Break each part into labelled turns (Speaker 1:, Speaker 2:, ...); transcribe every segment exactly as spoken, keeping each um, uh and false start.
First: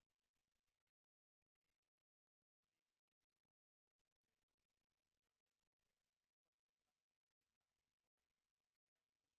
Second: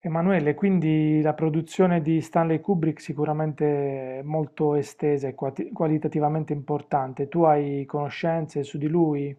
Speaker 1: Emanuele, quindi la produzione di Stanley Kubrick sicuramente molto estesa e quati- qualitativamente importante. Tu hai conoscenze su di lui?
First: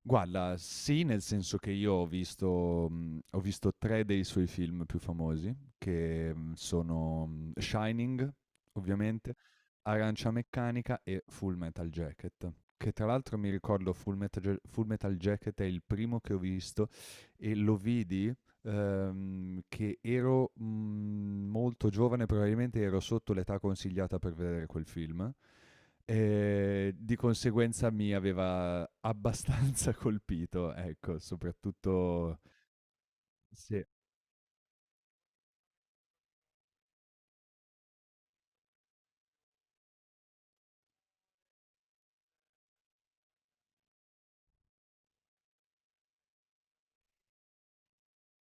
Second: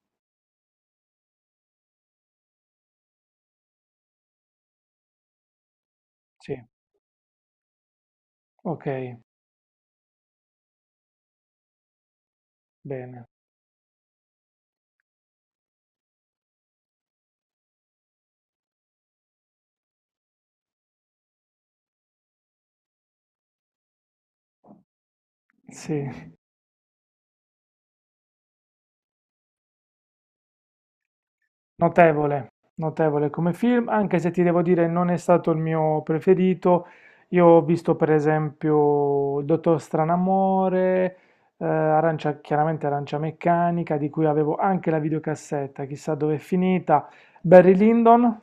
Speaker 2: Guarda, sì, nel senso che io ho visto mhmm, ho visto tre dei suoi film più famosi, che, mhmm,
Speaker 1: Sì,
Speaker 2: sono, mhmm, Shining,
Speaker 1: ok,
Speaker 2: ovviamente, Arancia Meccanica e Full Metal Jacket, che tra
Speaker 1: bene.
Speaker 2: l'altro mi ricordo Full Metal Ja Full Metal Jacket è il primo che ho visto e lo vidi, ehm, che ero, mhmm, molto giovane, probabilmente ero sotto l'età consigliata per vedere quel film.
Speaker 1: Sì,
Speaker 2: Ehm, di conseguenza mi aveva abbastanza colpito, ecco, soprattutto
Speaker 1: notevole, notevole come
Speaker 2: sì,
Speaker 1: film, anche se ti devo dire non è stato il mio preferito. Io ho visto per esempio Il Dottor Stranamore, eh, Arancia, chiaramente Arancia Meccanica, di cui avevo anche la videocassetta, chissà dove è finita. Barry Lyndon.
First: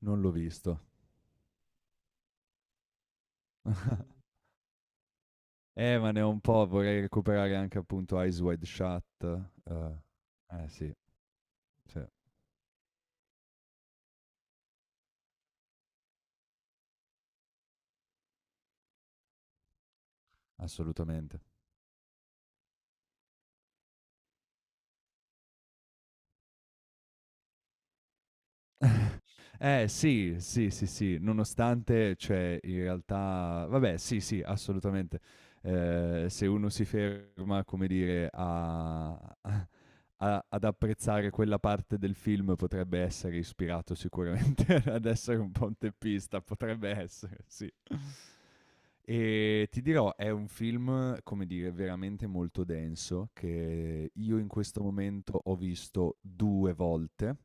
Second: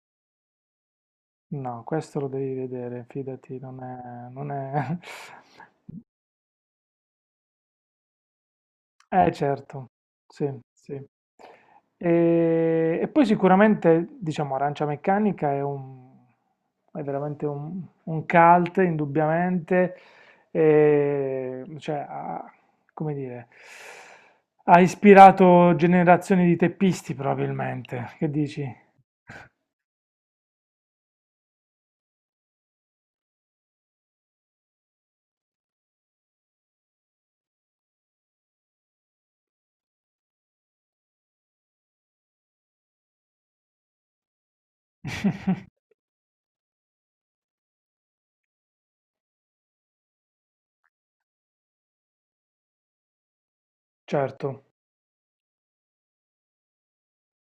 Speaker 2: non l'ho visto.
Speaker 1: No, questo lo devi vedere, fidati, non è non è
Speaker 2: Eh, ma ne ho un po', vorrei recuperare anche appunto Eyes Wide Shut,
Speaker 1: eh certo,
Speaker 2: uhm,
Speaker 1: sì,
Speaker 2: eh sì,
Speaker 1: sì.
Speaker 2: sì,
Speaker 1: Ehm, e poi sicuramente, diciamo, Arancia Meccanica è un, è veramente un un cult indubbiamente,
Speaker 2: assolutamente.
Speaker 1: ehm, cioè ha, come dire, ha ispirato generazioni di teppisti probabilmente, che dici?
Speaker 2: Eh sì, sì, sì, sì, nonostante cioè in realtà vabbè sì, sì, assolutamente. Ehm, se uno si ferma, come dire, a a- ad apprezzare quella parte del film potrebbe essere ispirato sicuramente ad essere un ponteppista, potrebbe essere, sì. E ti dirò, è un film, come dire, veramente molto denso, che io in
Speaker 1: Certo,
Speaker 2: questo momento ho visto due volte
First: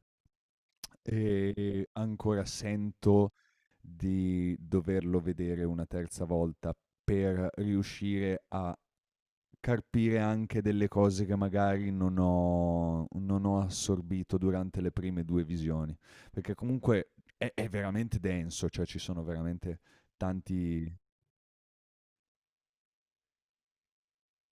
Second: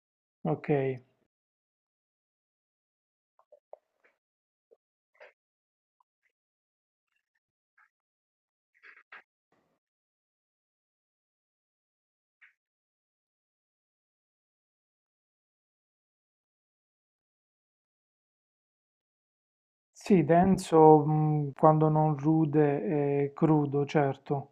Speaker 1: okay.
Speaker 2: e ancora sento di doverlo vedere una terza volta per riuscire a carpire anche delle cose che magari non ho non ho assorbito durante le prime due visioni, perché comunque è è veramente denso, cioè ci sono veramente
Speaker 1: Sì,
Speaker 2: tanti.
Speaker 1: denso, mh, quando non rude e crudo, certo,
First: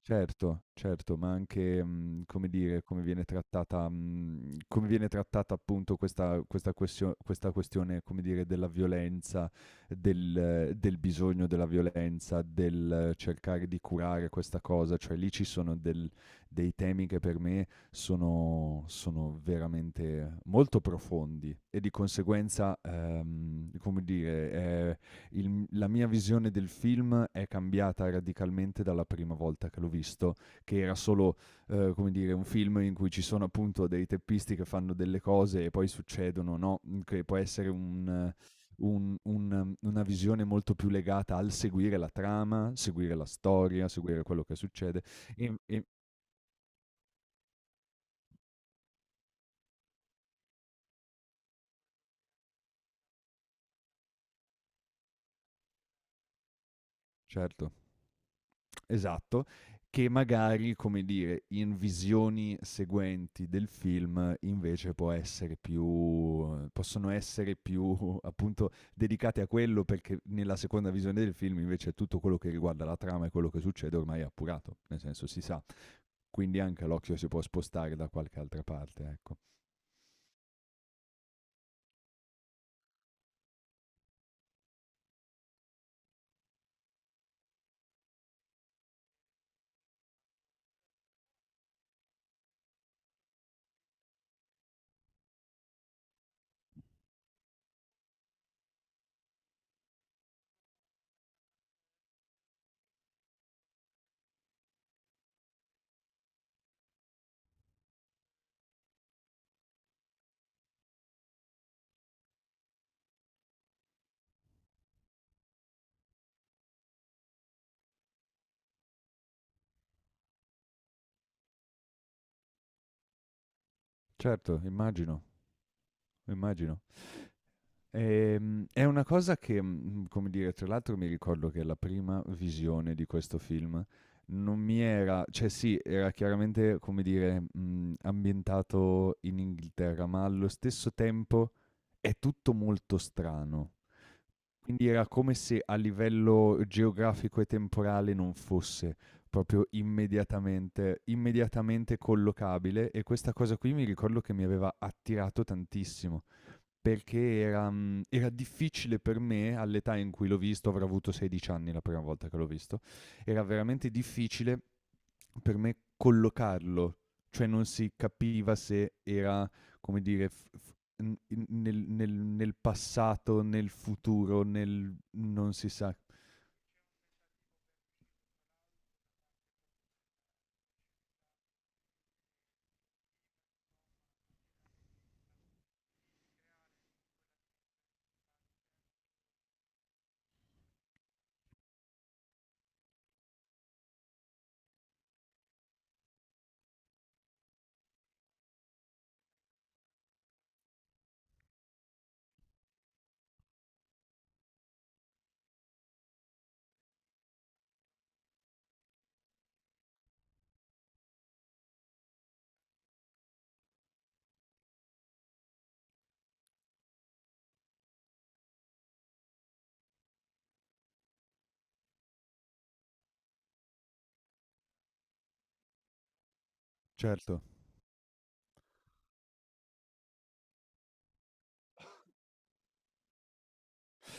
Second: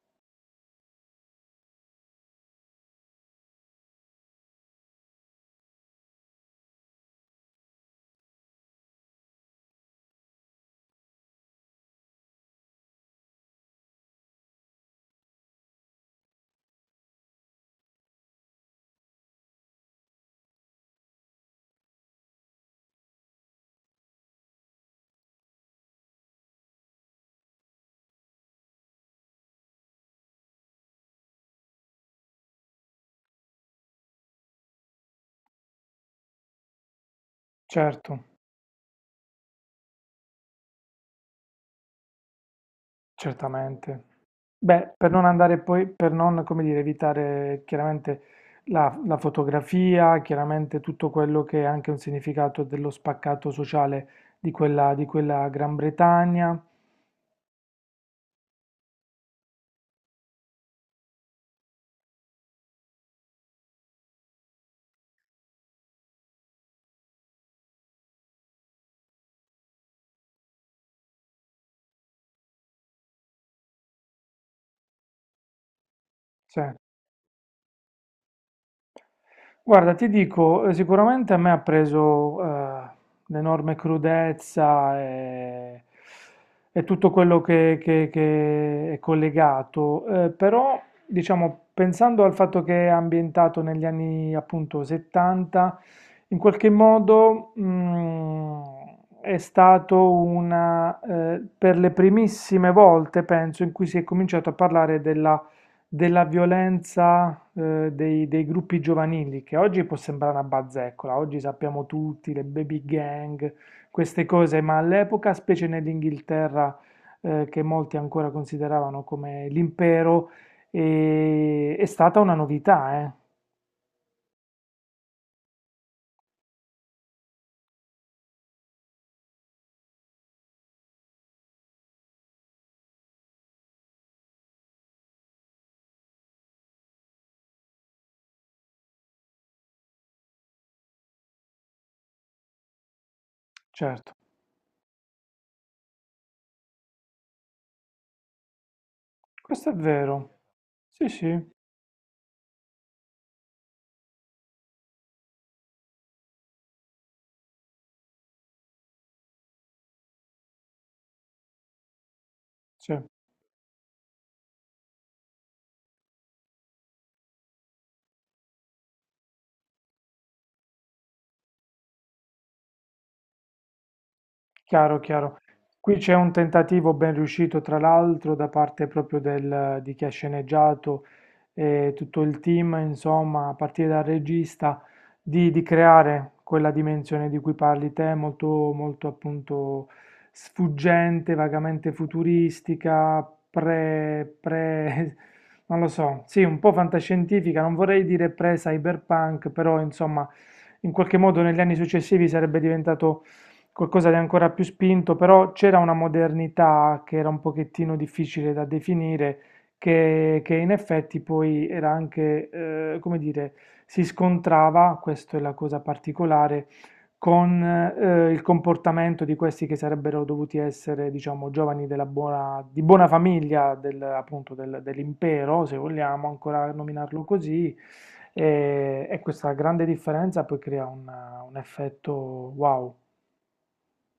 Speaker 2: Certo, certo, ma anche, mhmm, come dire, come viene trattata mhmm, come viene trattata appunto questa questa questio questa questione, come dire, della violenza, del del bisogno della violenza, del cercare di curare questa cosa, cioè lì ci sono del dei temi che per me sono sono veramente molto profondi e di conseguenza, ehm, come dire, il- la mia visione del film è cambiata radicalmente dalla prima volta che l'ho visto, che era solo, eh, come dire, un film in cui ci sono appunto dei teppisti che fanno delle cose e poi succedono, no? Mm, Che può essere un,
Speaker 1: certo,
Speaker 2: eh, un- un, eh, una visione molto più legata al seguire la trama, seguire la storia,
Speaker 1: certamente.
Speaker 2: seguire quello che
Speaker 1: Beh,
Speaker 2: succede.
Speaker 1: per non
Speaker 2: E-
Speaker 1: andare
Speaker 2: e-
Speaker 1: poi, per non, come dire, evitare chiaramente la, la fotografia, chiaramente tutto quello che è anche un significato dello spaccato sociale di quella, di quella Gran Bretagna.
Speaker 2: certo. Esatto, che magari, come dire, in visioni seguenti del film invece può essere più possono essere più appunto dedicate a quello perché nella seconda visione del film invece tutto quello che riguarda la trama e quello che succede ormai è appurato, nel senso si sa.
Speaker 1: Sì.
Speaker 2: Quindi anche l'occhio si può spostare da qualche altra parte, ecco.
Speaker 1: Guarda, ti dico, eh, sicuramente a me ha preso, eh, l'enorme crudezza e, e tutto quello che, che- che è collegato, eh, però diciamo, pensando al fatto che è ambientato negli anni appunto settanta, in qualche modo mm, è stato una, eh, per le primissime volte, penso, in cui si è cominciato a parlare della violenza eh, dei, dei gruppi giovanili, che oggi può sembrare una bazzeccola, oggi sappiamo tutti, le baby gang, queste cose, ma all'epoca, specie nell'Inghilterra, eh, che molti ancora consideravano come l'impero, eh, è stata una novità, eh?
Speaker 2: Certo, immagino, immagino. Ehm, è una cosa che, mhmm, come dire, tra l'altro mi ricordo che la prima visione di questo film non mi era cioè sì, era chiaramente, come dire, mhmm, ambientato in Inghilterra, ma allo stesso tempo è tutto molto strano.
Speaker 1: Certo,
Speaker 2: Quindi era come se a livello geografico e temporale non fosse proprio
Speaker 1: questo è vero.
Speaker 2: immediatamente
Speaker 1: Sì, sì,
Speaker 2: immediatamente collocabile e questa cosa qui mi ricordo che mi aveva attirato tantissimo. Perché era, mhmm, era difficile per me, all'età in cui l'ho visto, avrò avuto sedici anni la prima volta che l'ho visto,
Speaker 1: sì.
Speaker 2: era veramente difficile per me collocarlo, cioè non si capiva se era, come dire, f f n in nel nel nel passato, nel futuro, nel
Speaker 1: Chiaro, chiaro.
Speaker 2: non si sa.
Speaker 1: Qui c'è un tentativo ben riuscito, tra l'altro, da parte proprio del- di chi ha sceneggiato e tutto il team, insomma, a partire dal regista, di, di creare quella dimensione di cui parli te, molto, molto appunto sfuggente, vagamente futuristica, pre, pre, non lo so, sì, un po' fantascientifica, non vorrei dire pre-cyberpunk, però insomma, in qualche modo negli anni successivi sarebbe diventato qualcosa di ancora più spinto, però c'era una modernità che era un pochettino difficile da definire, che, che in effetti poi era anche, eh, come dire, si scontrava, questa è la cosa particolare, con eh, il comportamento di questi che sarebbero dovuti essere, diciamo, giovani della buona, di buona famiglia, del- appunto del- dell'impero, se vogliamo ancora nominarlo
Speaker 2: Certo.
Speaker 1: così, e, e questa grande differenza poi crea un, un effetto wow.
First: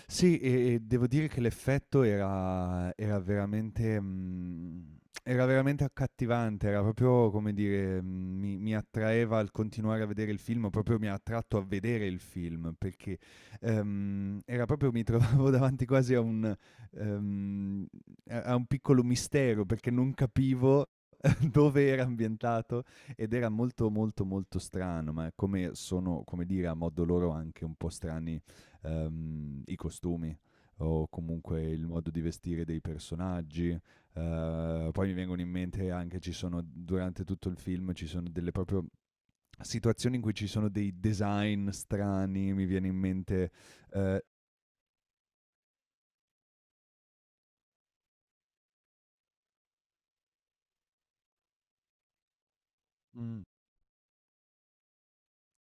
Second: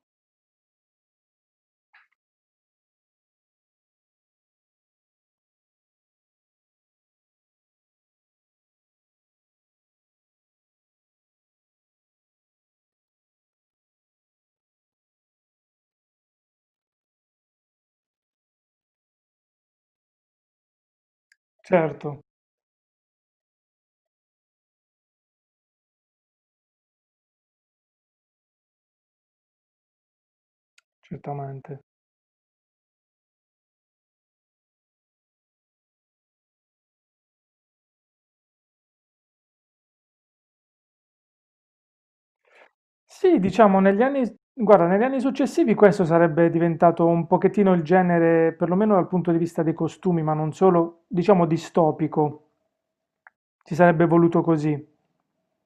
Speaker 2: Sì, e e devo dire che l'effetto era era veramente mhmm, era veramente accattivante, era proprio come dire, mhmm, mi mi attraeva al continuare a vedere il film, proprio mi ha attratto a vedere il film, perché, ehm, era proprio mi trovavo davanti quasi a un ehm, a a un piccolo mistero, perché non capivo dove era
Speaker 1: Certo,
Speaker 2: ambientato ed era molto, molto, molto strano, ma come sono, come dire, a modo loro anche un po' strani ehm, i costumi o comunque
Speaker 1: certamente.
Speaker 2: il modo di vestire dei personaggi. Eh, poi mi vengono in mente anche, ci sono, durante tutto il film, ci sono delle proprio situazioni in cui ci sono dei design strani, mi viene in
Speaker 1: Sì,
Speaker 2: mente.
Speaker 1: diciamo negli
Speaker 2: eh,
Speaker 1: anni, guarda, negli anni successivi questo sarebbe diventato un pochettino il genere, perlomeno dal punto di vista dei costumi, ma non solo, diciamo distopico.
Speaker 2: mm,
Speaker 1: Si sarebbe voluto così.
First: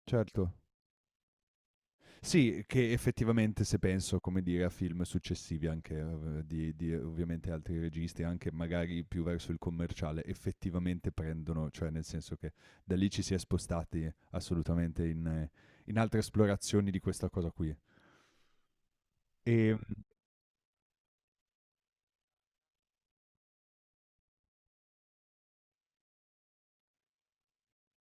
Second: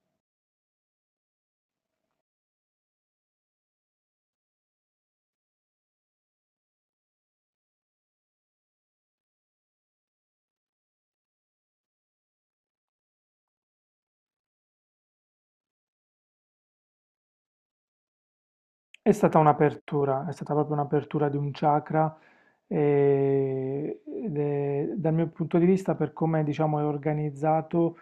Speaker 2: certo. Sì, che effettivamente se penso, come dire, a film successivi anche eh, di, di ovviamente altri registi, anche magari più verso il commerciale, effettivamente prendono, cioè nel senso che da lì ci si è spostati assolutamente in, eh, in altre esplorazioni di questa cosa qui.
Speaker 1: È stata
Speaker 2: E mm,
Speaker 1: un'apertura, è stata proprio un'apertura di un chakra e, ed è- dal mio punto di vista, per come diciamo è organizzato,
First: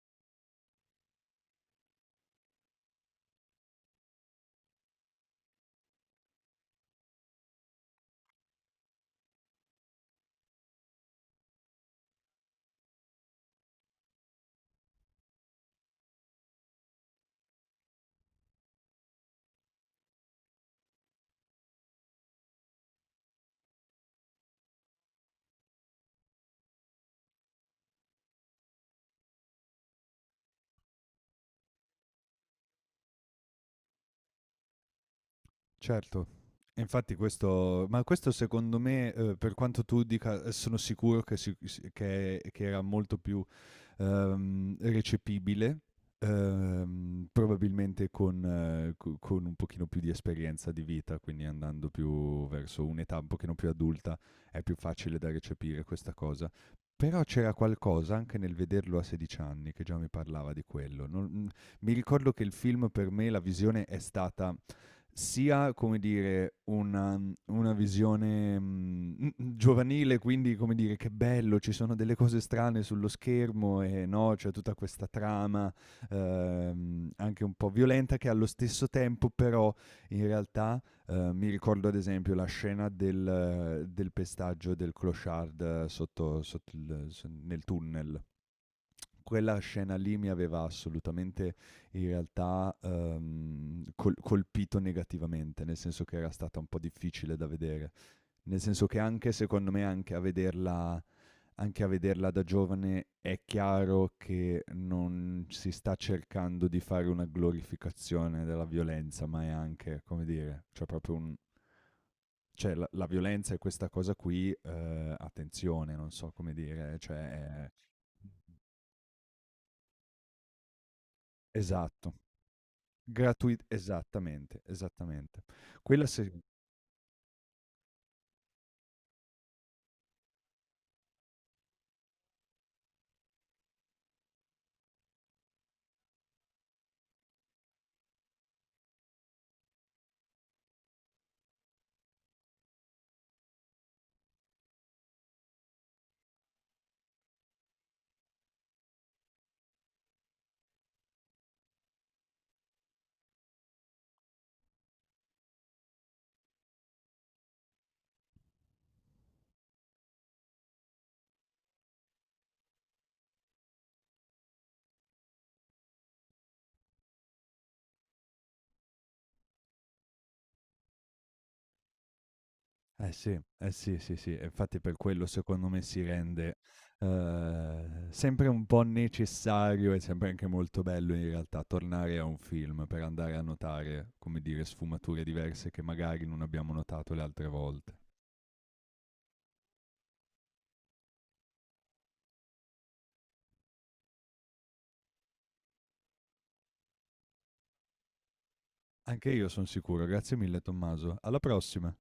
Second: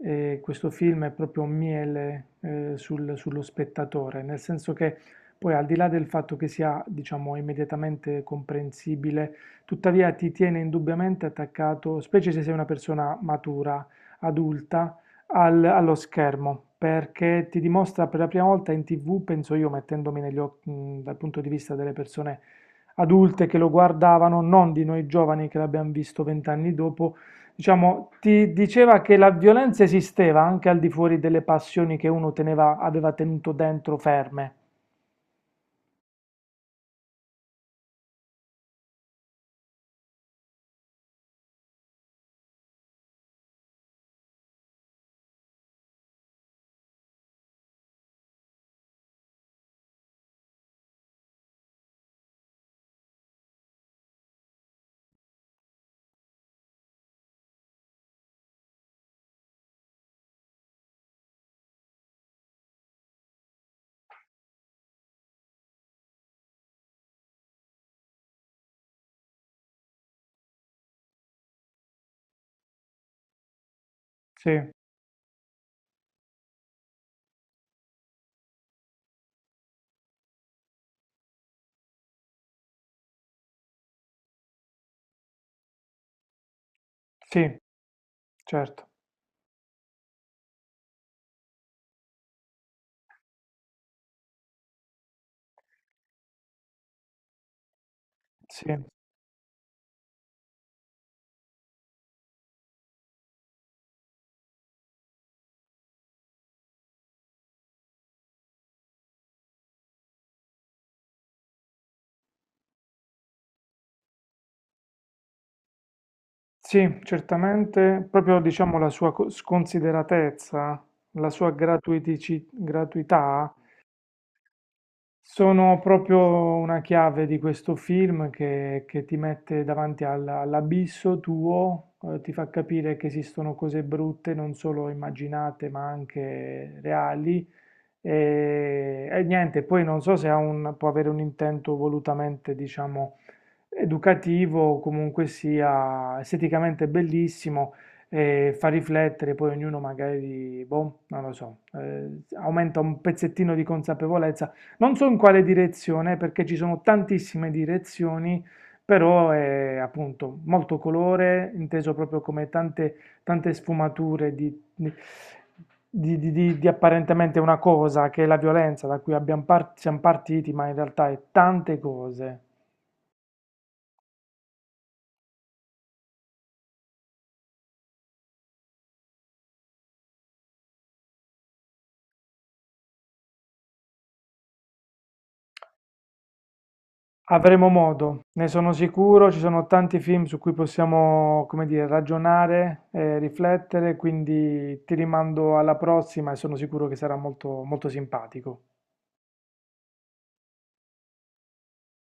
Speaker 1: e questo film è proprio un miele eh, sul- sullo spettatore, nel senso che poi al di là del fatto che sia, diciamo, immediatamente comprensibile, tuttavia ti tiene indubbiamente attaccato, specie se sei una persona matura, adulta, al- allo schermo, perché ti dimostra per la prima volta in tivù, penso io, mettendomi negli occhi, mh, dal punto di vista delle persone adulte che lo guardavano, non di noi giovani che l'abbiamo visto vent'anni dopo. Diciamo, ti diceva che la violenza esisteva anche al di fuori delle passioni che uno teneva, aveva tenuto dentro ferme.
Speaker 2: certo, e infatti questo, ma questo secondo me, eh, per quanto tu dica, eh, sono sicuro che, si- si- che- che era molto più ehm, recepibile, ehm, probabilmente con, eh, co- con un pochino più di esperienza di vita, quindi andando più verso un'età un pochino più adulta, è più facile da recepire questa cosa. Però c'era qualcosa anche nel vederlo a sedici anni che già mi parlava di quello. Non- mi ricordo che il film per me, la visione è stata sia, come dire, una, una, visione mh, giovanile, quindi, come dire, che bello, ci sono delle cose strane sullo schermo e no,
Speaker 1: Sì,
Speaker 2: c'è tutta questa trama ehm, anche un po' violenta che allo stesso tempo però in realtà eh, mi ricordo ad esempio la scena del, del pestaggio del clochard eh, sotto, sotto il- s-
Speaker 1: sì,
Speaker 2: nel tunnel.
Speaker 1: certo.
Speaker 2: Quella scena lì mi aveva assolutamente in realtà ehm, col- colpito negativamente, nel senso che era stata un po' difficile da vedere, nel
Speaker 1: Sì,
Speaker 2: senso che anche secondo me anche a vederla anche a vederla da giovane è chiaro che non si sta cercando di fare una glorificazione della violenza, ma è anche, come dire, cioè proprio un, cioè la, la violenza è questa cosa qui, eh, attenzione, non so come dire,
Speaker 1: sì,
Speaker 2: cioè è-
Speaker 1: certamente. Proprio diciamo la sua co- sconsideratezza, la sua
Speaker 2: esatto.
Speaker 1: gratuitici- gratuità
Speaker 2: Gratui Esattamente, esattamente.
Speaker 1: sono
Speaker 2: Quella
Speaker 1: proprio
Speaker 2: sì.
Speaker 1: una chiave di questo film che, che ti mette davanti al- all'abisso tuo, eh, ti fa capire che esistono cose brutte, non solo immaginate, ma anche reali. E, e niente, poi non so se ha un- può avere un intento volutamente, diciamo, educativo, comunque sia esteticamente bellissimo e fa riflettere, poi ognuno magari, boh, non lo so, eh, aumenta un pezzettino di consapevolezza. Non so in quale direzione, perché ci sono tantissime direzioni, però è appunto molto colore, inteso proprio come tante, tante sfumature di di, di- di- di- di apparentemente una cosa, che è la violenza da cui abbiamo par- siamo partiti, ma in realtà è tante cose.
Speaker 2: Eh sì, eh sì, sì, sì, e infatti per quello secondo me si rende, ehm, sempre un po' necessario e sempre anche molto bello in realtà tornare a un film per andare a notare, come dire, sfumature diverse che magari non abbiamo notato le altre
Speaker 1: Avremo
Speaker 2: volte.
Speaker 1: modo, ne sono sicuro, ci sono tanti film su cui possiamo, come dire, ragionare, eh, riflettere, quindi ti rimando alla prossima e sono sicuro che sarà molto, molto simpatico.
Speaker 2: Anche io son sicuro, grazie mille Tommaso. Alla prossima.